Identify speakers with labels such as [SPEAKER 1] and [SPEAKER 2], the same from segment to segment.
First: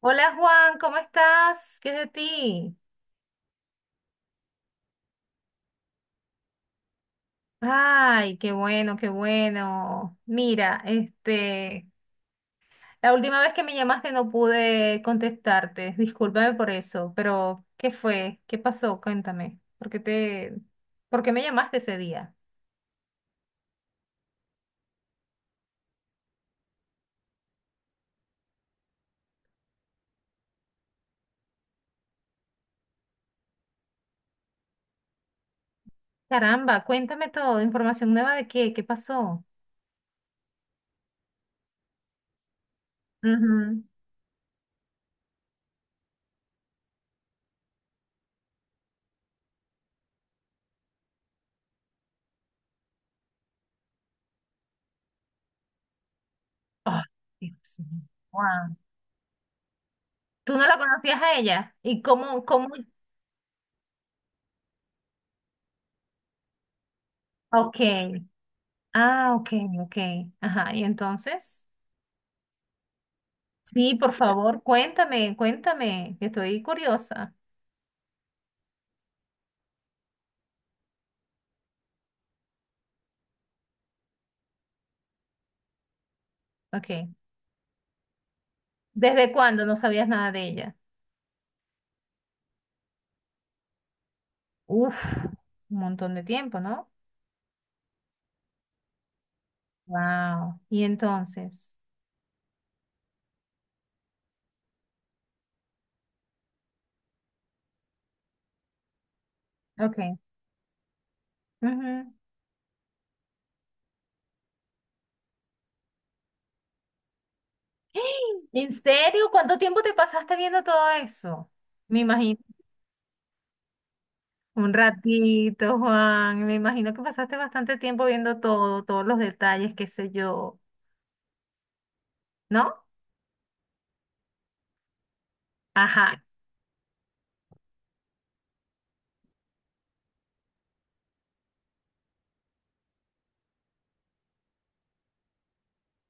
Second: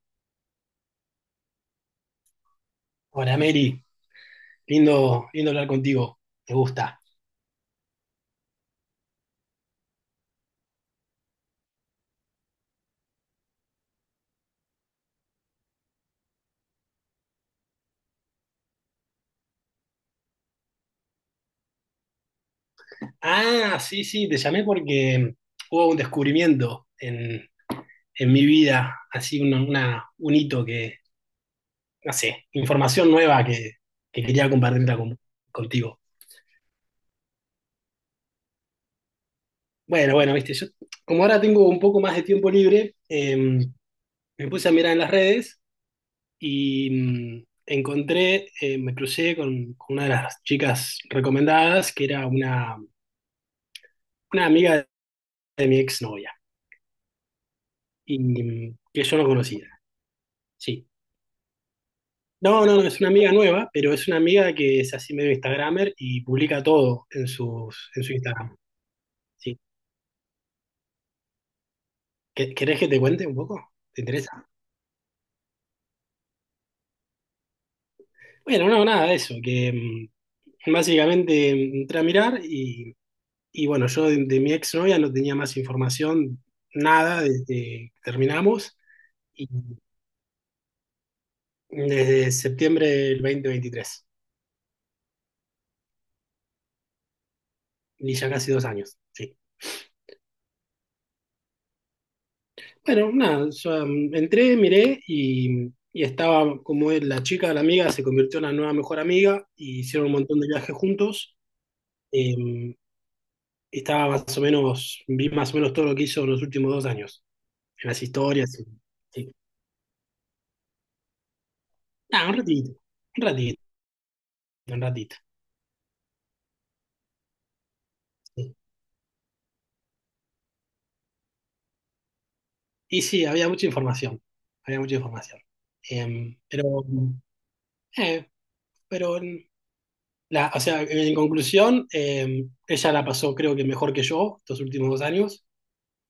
[SPEAKER 1] Hola Juan, ¿cómo estás? ¿Qué es de ti?
[SPEAKER 2] Hola Mary, lindo, lindo hablar contigo, me gusta.
[SPEAKER 1] Ay, qué bueno, qué bueno. Mira, la última vez que me llamaste no pude contestarte. Discúlpame por eso, pero ¿qué fue? ¿Qué pasó? Cuéntame. ¿Por qué me llamaste ese día?
[SPEAKER 2] Ah, sí, sí, te llamé porque hubo un descubrimiento en mi vida, así un hito que, no sé, información nueva que quería compartirla contigo.
[SPEAKER 1] Caramba, cuéntame todo. ¿Información nueva de qué? ¿Qué pasó?
[SPEAKER 2] Bueno, bueno, viste, yo como ahora tengo un poco más de tiempo libre,
[SPEAKER 1] Ujú.
[SPEAKER 2] me puse a mirar en las redes y encontré, me crucé con una de las chicas recomendadas, que era una amiga de mi exnovia.
[SPEAKER 1] Ay, Dios mío,
[SPEAKER 2] Y
[SPEAKER 1] Juan.
[SPEAKER 2] que yo no conocía.
[SPEAKER 1] ¿Tú no la
[SPEAKER 2] Sí.
[SPEAKER 1] conocías a ella? ¿Y cómo,
[SPEAKER 2] No,
[SPEAKER 1] cómo?
[SPEAKER 2] no, no, es una amiga nueva, pero es una amiga que es así medio Instagramer y publica todo en
[SPEAKER 1] Ok.
[SPEAKER 2] sus, en su Instagram.
[SPEAKER 1] Ah, ok,
[SPEAKER 2] Sí.
[SPEAKER 1] ok. Ajá, y entonces,
[SPEAKER 2] ¿Querés que te cuente un poco?
[SPEAKER 1] sí,
[SPEAKER 2] ¿Te
[SPEAKER 1] por
[SPEAKER 2] interesa?
[SPEAKER 1] favor, cuéntame, cuéntame, que estoy curiosa.
[SPEAKER 2] Bueno, no, nada de eso, que básicamente entré a mirar y bueno, yo de mi exnovia no tenía más información,
[SPEAKER 1] Ok.
[SPEAKER 2] nada desde que terminamos,
[SPEAKER 1] ¿Desde
[SPEAKER 2] y
[SPEAKER 1] cuándo no sabías nada de ella?
[SPEAKER 2] desde septiembre del 2023
[SPEAKER 1] Uf, un montón de tiempo, ¿no?
[SPEAKER 2] y ya casi 2 años. Sí.
[SPEAKER 1] Wow. Y entonces,
[SPEAKER 2] Bueno, nada, yo, entré, miré y estaba como la chica de la amiga se convirtió en la nueva mejor amiga y
[SPEAKER 1] ok.
[SPEAKER 2] hicieron un montón de viajes juntos.
[SPEAKER 1] Ujú.
[SPEAKER 2] Eh, estaba más o menos, Vi más o menos todo lo que hizo en los últimos 2 años, en las historias.
[SPEAKER 1] ¿En serio?
[SPEAKER 2] Sí.
[SPEAKER 1] ¿Cuánto tiempo te pasaste viendo todo eso? Me
[SPEAKER 2] Ah, un
[SPEAKER 1] imagino,
[SPEAKER 2] ratito, un ratito,
[SPEAKER 1] un
[SPEAKER 2] un ratito.
[SPEAKER 1] ratito, Juan, me imagino que pasaste bastante tiempo viendo
[SPEAKER 2] Sí.
[SPEAKER 1] todos los detalles, qué sé yo, ¿no?
[SPEAKER 2] Y sí, había mucha información, había mucha información.
[SPEAKER 1] Ajá.
[SPEAKER 2] Eh, pero, eh, pero, o sea, en conclusión, ella la pasó creo que mejor que yo estos últimos 2 años.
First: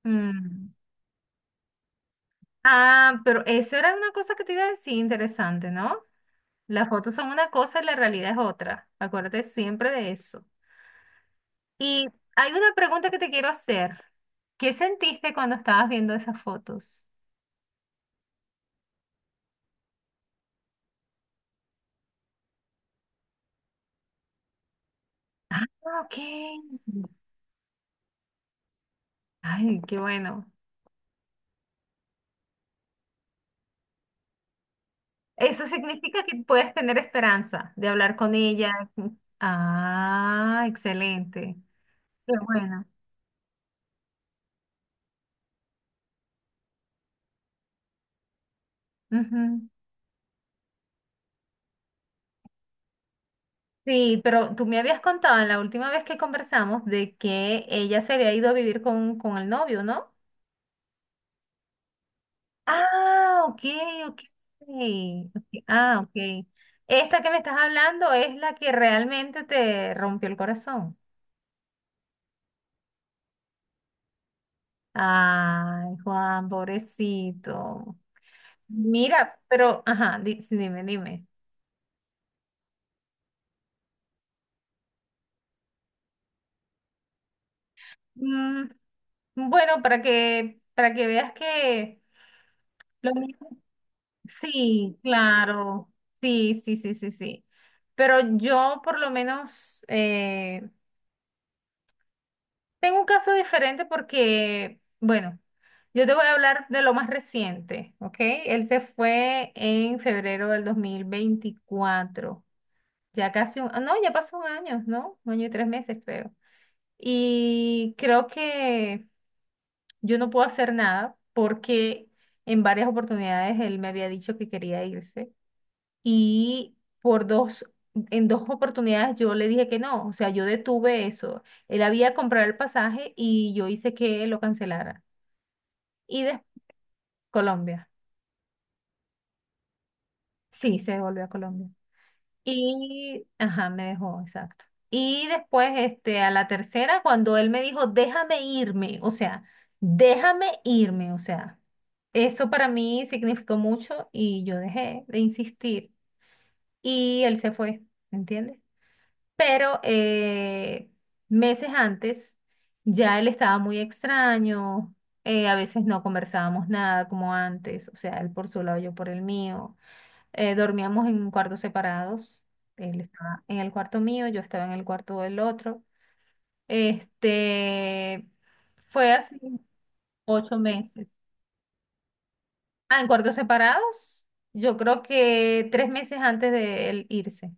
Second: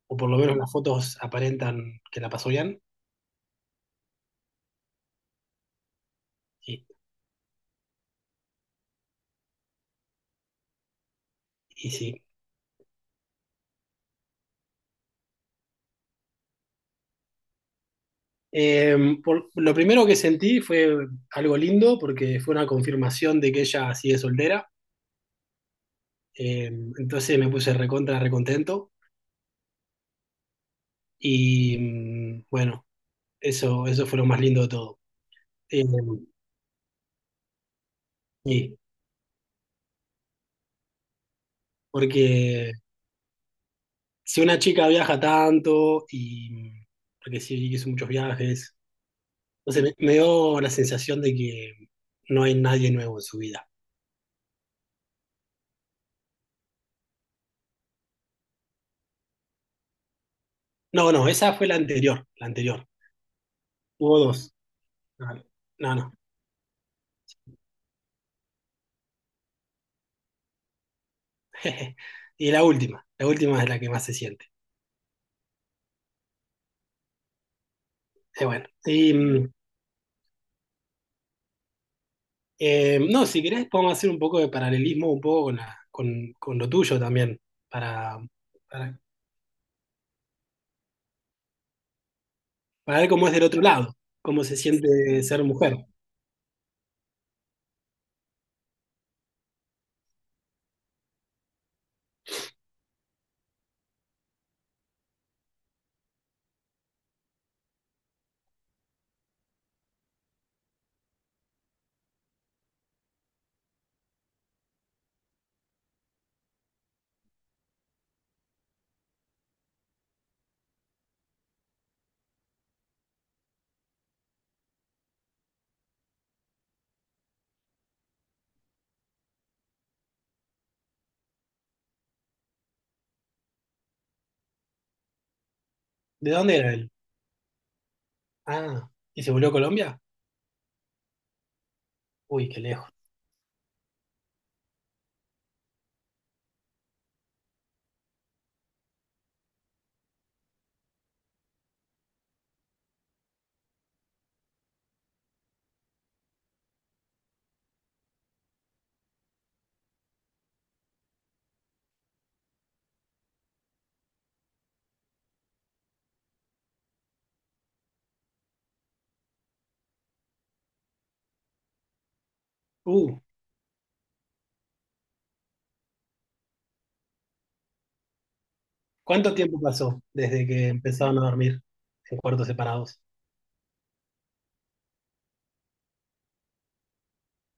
[SPEAKER 2] O por lo menos las fotos aparentan que la pasó bien,
[SPEAKER 1] Ah, pero eso era una cosa que te iba a decir, interesante, ¿no?
[SPEAKER 2] y,
[SPEAKER 1] Las fotos son una cosa y la realidad es otra. Acuérdate siempre de eso.
[SPEAKER 2] y
[SPEAKER 1] Y
[SPEAKER 2] sí.
[SPEAKER 1] hay una pregunta que te quiero hacer. ¿Qué sentiste cuando estabas viendo esas fotos?
[SPEAKER 2] Eh, lo primero que sentí fue algo lindo, porque fue una confirmación de que ella sigue soltera.
[SPEAKER 1] Ah, ok.
[SPEAKER 2] Eh, entonces me puse recontento,
[SPEAKER 1] Ay, qué bueno.
[SPEAKER 2] y bueno, eso fue lo más lindo de todo.
[SPEAKER 1] Eso
[SPEAKER 2] Eh,
[SPEAKER 1] significa que puedes tener esperanza de hablar con
[SPEAKER 2] sí,
[SPEAKER 1] ella. Ah, excelente. Qué
[SPEAKER 2] porque
[SPEAKER 1] bueno.
[SPEAKER 2] si una chica viaja tanto, y porque sí, hizo muchos viajes,
[SPEAKER 1] Ujú.
[SPEAKER 2] entonces me dio la sensación de que no hay nadie nuevo en su vida.
[SPEAKER 1] Sí, pero tú me habías contado en la última vez que conversamos de que ella se había ido a vivir con el novio, ¿no?
[SPEAKER 2] No, no, esa fue la anterior, la anterior.
[SPEAKER 1] Ah, ok,
[SPEAKER 2] Hubo
[SPEAKER 1] ok.
[SPEAKER 2] dos.
[SPEAKER 1] Ok,
[SPEAKER 2] No,
[SPEAKER 1] ok,
[SPEAKER 2] no.
[SPEAKER 1] ah,
[SPEAKER 2] No.
[SPEAKER 1] ok. Esta que me estás hablando es la que realmente te rompió el corazón.
[SPEAKER 2] Y la última es la que más se siente.
[SPEAKER 1] Ay, Juan, pobrecito.
[SPEAKER 2] Bueno, y,
[SPEAKER 1] Mira, pero, ajá, sí, dime, dime.
[SPEAKER 2] no, si querés podemos hacer un poco de paralelismo un poco con lo tuyo también, para,
[SPEAKER 1] Mm,
[SPEAKER 2] para,
[SPEAKER 1] bueno, para que veas que
[SPEAKER 2] para ver
[SPEAKER 1] lo
[SPEAKER 2] cómo es
[SPEAKER 1] mío.
[SPEAKER 2] del otro lado, cómo se
[SPEAKER 1] Sí,
[SPEAKER 2] siente ser mujer.
[SPEAKER 1] claro. Sí, sí, sí, sí, sí. Pero yo por lo menos tengo un caso diferente porque, bueno, yo te voy a hablar de lo más reciente, ¿ok? Él se fue en febrero del 2024. Ya pasó un año, ¿no? Un año y 3 meses, creo. Y creo que yo no puedo hacer nada porque en varias oportunidades él me había dicho que quería irse y en dos oportunidades yo le dije que no, o sea, yo detuve eso. Él había comprado el pasaje y yo hice que lo cancelara. Y
[SPEAKER 2] ¿De
[SPEAKER 1] de
[SPEAKER 2] dónde era él?
[SPEAKER 1] Colombia,
[SPEAKER 2] Ah, ¿y se volvió a Colombia?
[SPEAKER 1] sí, se devolvió a Colombia.
[SPEAKER 2] Uy, qué lejos.
[SPEAKER 1] Y, ajá, me dejó, exacto. Y después, este, a la tercera, cuando él me dijo, déjame irme, o sea, déjame irme, o sea, eso para mí significó mucho y yo dejé de insistir y él se fue, ¿entiendes? Pero meses antes ya él estaba muy extraño, a veces no conversábamos nada como antes, o sea, él por su lado, yo por el mío, dormíamos en cuartos separados, él
[SPEAKER 2] Uh,
[SPEAKER 1] estaba en el cuarto mío, yo estaba en el cuarto del otro. Este, fue
[SPEAKER 2] ¿cuánto
[SPEAKER 1] así
[SPEAKER 2] tiempo pasó desde
[SPEAKER 1] ocho
[SPEAKER 2] que
[SPEAKER 1] meses.
[SPEAKER 2] empezaron a dormir en cuartos
[SPEAKER 1] Ah,
[SPEAKER 2] separados?
[SPEAKER 1] en cuartos separados, yo creo que 3 meses antes de él irse.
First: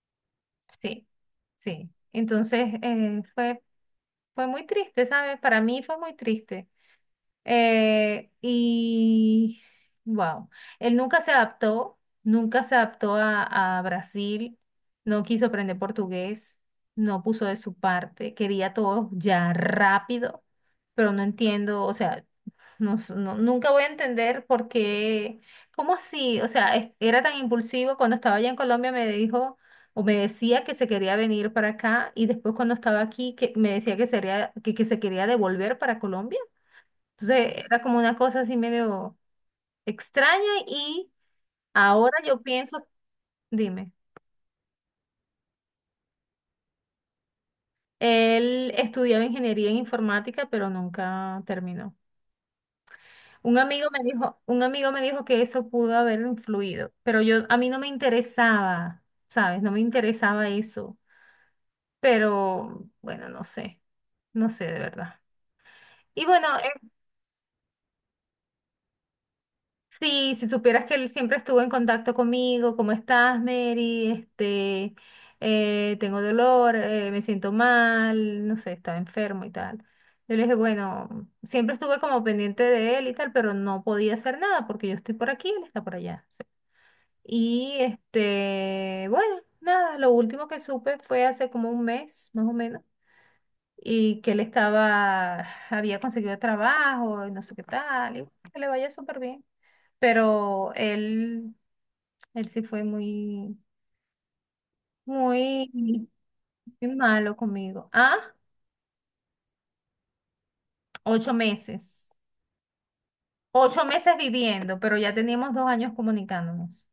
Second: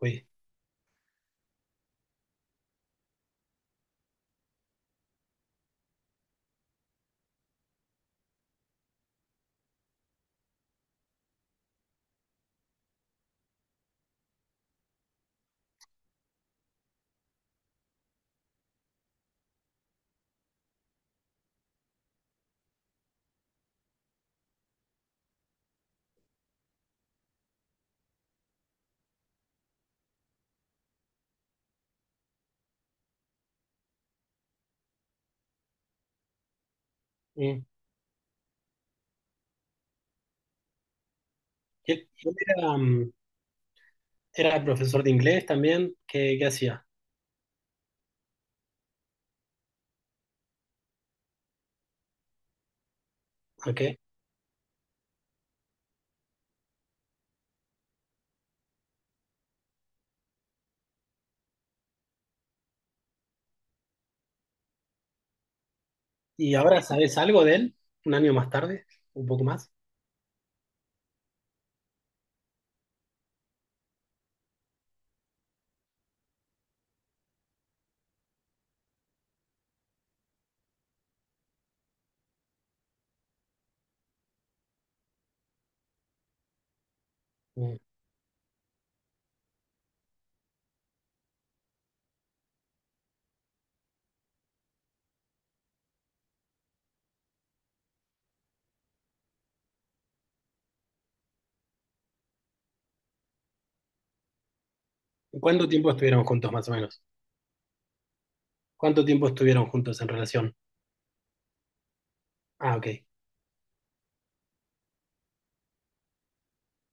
[SPEAKER 2] Uy.
[SPEAKER 1] Sí, sí. Entonces, fue muy triste, ¿sabes? Para mí fue muy triste. Y, wow, él nunca se adaptó, nunca se adaptó a Brasil, no quiso aprender portugués, no puso de su parte, quería todo ya rápido, pero no entiendo, o sea, nunca voy a entender por qué, cómo así, o sea, era tan impulsivo cuando estaba allá en Colombia me dijo o me decía que se quería venir para acá y después cuando estaba aquí que me decía que sería que, se quería devolver para Colombia.
[SPEAKER 2] Mm.
[SPEAKER 1] Entonces era como una cosa así medio extraña y
[SPEAKER 2] ¿Y él,
[SPEAKER 1] ahora
[SPEAKER 2] y él
[SPEAKER 1] yo
[SPEAKER 2] era,
[SPEAKER 1] pienso,
[SPEAKER 2] mm,
[SPEAKER 1] dime,
[SPEAKER 2] Era profesor de inglés también. ¿Qué hacía?
[SPEAKER 1] él estudiaba ingeniería en informática pero nunca terminó. Un
[SPEAKER 2] Ok.
[SPEAKER 1] amigo me dijo, un amigo me dijo que eso pudo haber influido, pero yo a mí no me interesaba, ¿sabes? No me interesaba eso, pero bueno, no sé, no sé de verdad. Y bueno,
[SPEAKER 2] ¿Y ahora sabes algo de él? ¿Un año más tarde? ¿Un poco más?
[SPEAKER 1] si supieras que él siempre estuvo en contacto conmigo, ¿cómo estás, Mary? Este, tengo dolor, me siento mal, no sé, estaba enfermo y tal. Yo le dije, bueno, siempre estuve como pendiente de él y tal, pero no podía hacer nada porque yo estoy por aquí, él está por allá. Y
[SPEAKER 2] Mm.
[SPEAKER 1] este, bueno, nada, lo último que supe fue hace como un mes, más o menos, y que él estaba, había conseguido trabajo y no sé qué tal, y bueno, que le vaya súper bien. Pero él, sí fue muy,
[SPEAKER 2] ¿Cuánto
[SPEAKER 1] muy,
[SPEAKER 2] tiempo estuvieron juntos, más o
[SPEAKER 1] muy
[SPEAKER 2] menos?
[SPEAKER 1] malo conmigo. Ah,
[SPEAKER 2] ¿Cuánto tiempo estuvieron juntos en relación?
[SPEAKER 1] 8 meses.
[SPEAKER 2] Ah, ok.
[SPEAKER 1] 8 meses viviendo, pero ya teníamos 2 años comunicándonos.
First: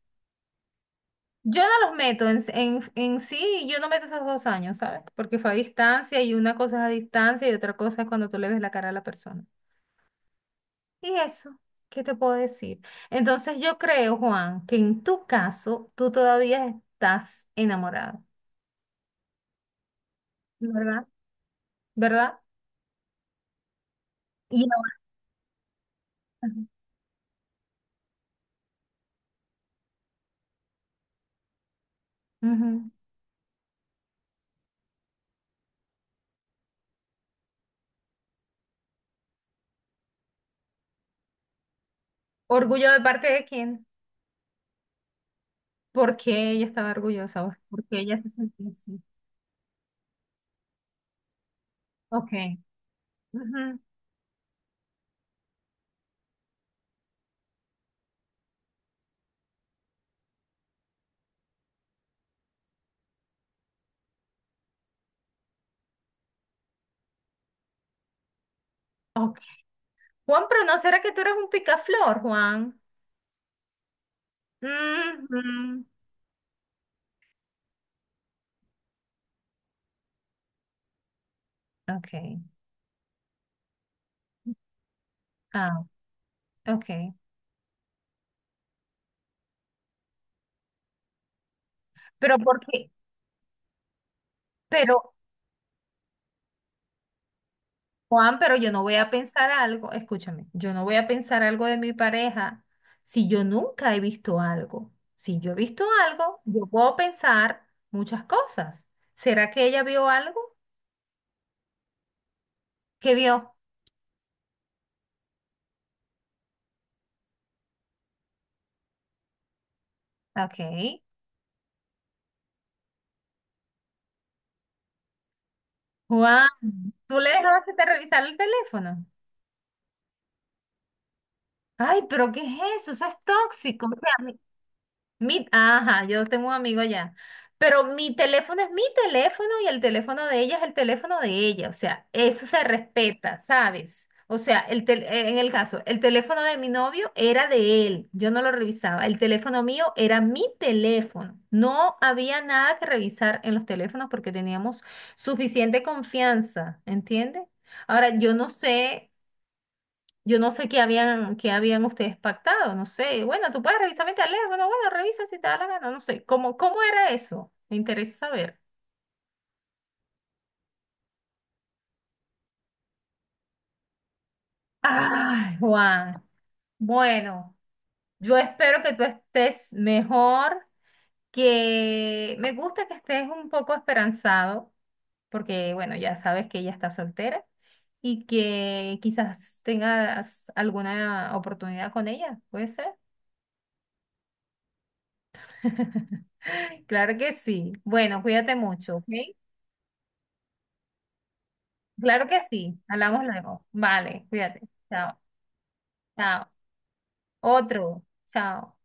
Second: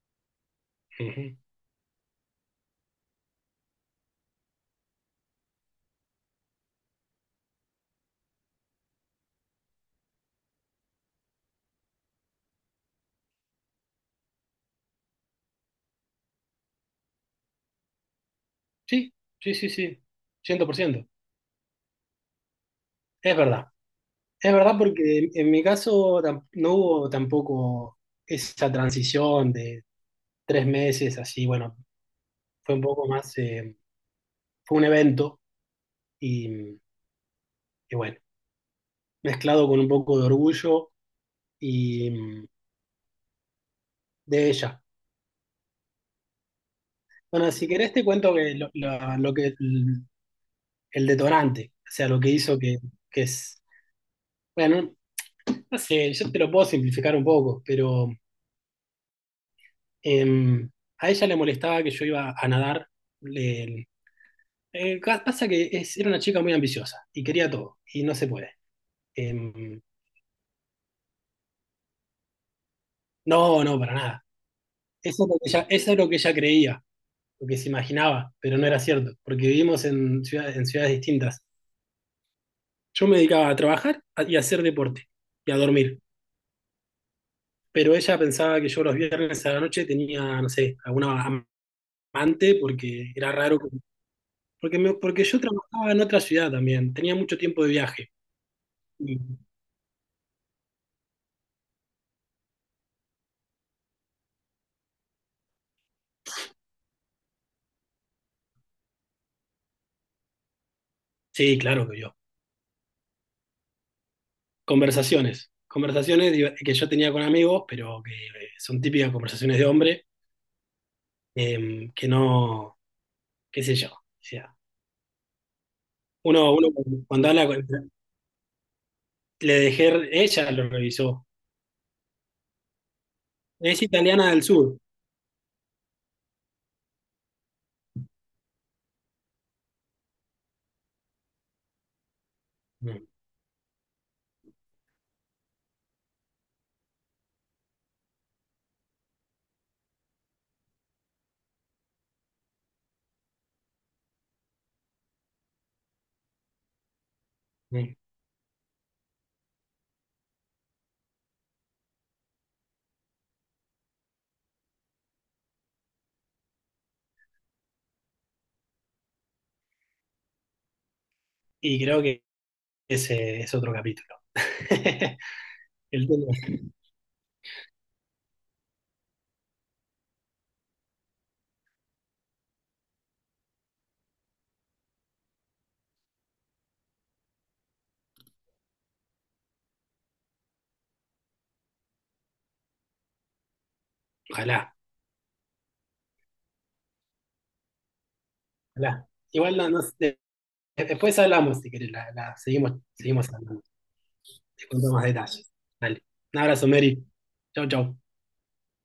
[SPEAKER 2] Ujú.
[SPEAKER 1] Yo no los meto en sí, yo no meto esos 2 años, ¿sabes? Porque fue a distancia y una cosa es a distancia y otra cosa es cuando tú le ves la cara a la persona. Y eso, ¿qué te puedo decir? Entonces yo creo, Juan, que en tu caso tú todavía estás enamorado,
[SPEAKER 2] Sí, sí, sí, sí. cien por
[SPEAKER 1] ¿verdad?
[SPEAKER 2] ciento
[SPEAKER 1] ¿Verdad?
[SPEAKER 2] Es verdad. Es
[SPEAKER 1] Y
[SPEAKER 2] verdad porque en mi caso
[SPEAKER 1] ahora-
[SPEAKER 2] no hubo tampoco esa transición de 3 meses así. Bueno, fue un
[SPEAKER 1] Ujú.
[SPEAKER 2] poco más, fue un evento y, y bueno. Mezclado con un poco de orgullo y
[SPEAKER 1] ¿Orgullo de parte de quién?
[SPEAKER 2] de ella.
[SPEAKER 1] ¿Por qué ella estaba orgullosa?
[SPEAKER 2] Bueno,
[SPEAKER 1] ¿O
[SPEAKER 2] si
[SPEAKER 1] ¿Por
[SPEAKER 2] querés
[SPEAKER 1] qué
[SPEAKER 2] te
[SPEAKER 1] ella se
[SPEAKER 2] cuento que
[SPEAKER 1] sentía así?
[SPEAKER 2] lo que el, detonante, o sea, lo que hizo
[SPEAKER 1] Ok.
[SPEAKER 2] que es,
[SPEAKER 1] Ujú.
[SPEAKER 2] bueno, no sé, yo te lo puedo simplificar un poco, pero em, a ella le molestaba que yo iba a nadar. Le, Pasa que era una chica muy ambiciosa y quería todo, y no se puede.
[SPEAKER 1] Ok.
[SPEAKER 2] Em,
[SPEAKER 1] Juan, pero ¿no será que tú eres un picaflor, Juan?
[SPEAKER 2] no, no, para nada. Eso es lo que ella,
[SPEAKER 1] Ujú.
[SPEAKER 2] eso es lo que ella creía. Lo que se imaginaba, pero no era cierto, porque vivimos en ciudades distintas.
[SPEAKER 1] Okay,
[SPEAKER 2] Yo me dedicaba a trabajar y a hacer deporte y a
[SPEAKER 1] ah,
[SPEAKER 2] dormir,
[SPEAKER 1] okay,
[SPEAKER 2] pero ella pensaba que yo los viernes a la noche tenía, no sé, alguna
[SPEAKER 1] Pero
[SPEAKER 2] amante,
[SPEAKER 1] porque,
[SPEAKER 2] porque era raro, porque, me-
[SPEAKER 1] pero,
[SPEAKER 2] porque yo trabajaba en otra ciudad también, tenía mucho tiempo de viaje.
[SPEAKER 1] Juan, pero yo no voy a
[SPEAKER 2] Y-
[SPEAKER 1] pensar algo, escúchame, yo no voy a pensar algo de mi pareja si yo nunca he visto algo. Si yo he visto algo, yo puedo pensar muchas cosas. ¿Será que ella vio algo?
[SPEAKER 2] sí, claro que yo.
[SPEAKER 1] ¿Qué vio?
[SPEAKER 2] Conversaciones que yo tenía con amigos, pero que son típicas conversaciones de hombre,
[SPEAKER 1] Ok.
[SPEAKER 2] que no, qué sé yo. O sea,
[SPEAKER 1] Juan,
[SPEAKER 2] uno
[SPEAKER 1] ¿tú
[SPEAKER 2] cuando
[SPEAKER 1] le
[SPEAKER 2] habla
[SPEAKER 1] dejaste de revisar el teléfono?
[SPEAKER 2] le dejé, ella lo revisó.
[SPEAKER 1] Ay, pero ¿qué es eso? Eso es
[SPEAKER 2] Es
[SPEAKER 1] tóxico. O
[SPEAKER 2] italiana
[SPEAKER 1] sea,
[SPEAKER 2] del sur.
[SPEAKER 1] Ajá, yo tengo un amigo allá. Pero mi teléfono es mi teléfono y el teléfono de ella es el teléfono de ella. O sea, eso se
[SPEAKER 2] Mm,
[SPEAKER 1] respeta, ¿sabes? O sea, en el caso, el teléfono de mi novio era de él. Yo no lo revisaba. El teléfono mío era mi teléfono. No había nada que revisar en los teléfonos porque teníamos suficiente confianza, ¿entiendes?
[SPEAKER 2] mm.
[SPEAKER 1] Ahora, yo no sé. Yo no sé qué habían ustedes pactado, no sé. Bueno, tú puedes revisar, vete a leer. Bueno, bueno, revisa si te da la gana, no sé. ¿Cómo era eso? Me interesa saber.
[SPEAKER 2] Y creo que ese es otro capítulo.
[SPEAKER 1] Ay,
[SPEAKER 2] El
[SPEAKER 1] Juan.
[SPEAKER 2] tema-
[SPEAKER 1] Bueno, yo espero que tú estés mejor, que me gusta que estés un poco esperanzado, porque bueno, ya sabes que ella está soltera y que quizás tengas alguna oportunidad con ella, ¿puede ser?
[SPEAKER 2] Ojalá,
[SPEAKER 1] Claro que sí. Bueno, cuídate mucho, ¿ok?
[SPEAKER 2] ojalá. Igual no, no sé, después hablamos, si querés,
[SPEAKER 1] Claro que
[SPEAKER 2] seguimos,
[SPEAKER 1] sí, hablamos
[SPEAKER 2] seguimos hablando.
[SPEAKER 1] luego. Vale, cuídate.
[SPEAKER 2] Te cuento más
[SPEAKER 1] Chao,
[SPEAKER 2] detalles. Dale. Un
[SPEAKER 1] chao.
[SPEAKER 2] abrazo, Mary. Chau, chau.
[SPEAKER 1] Otro, chao.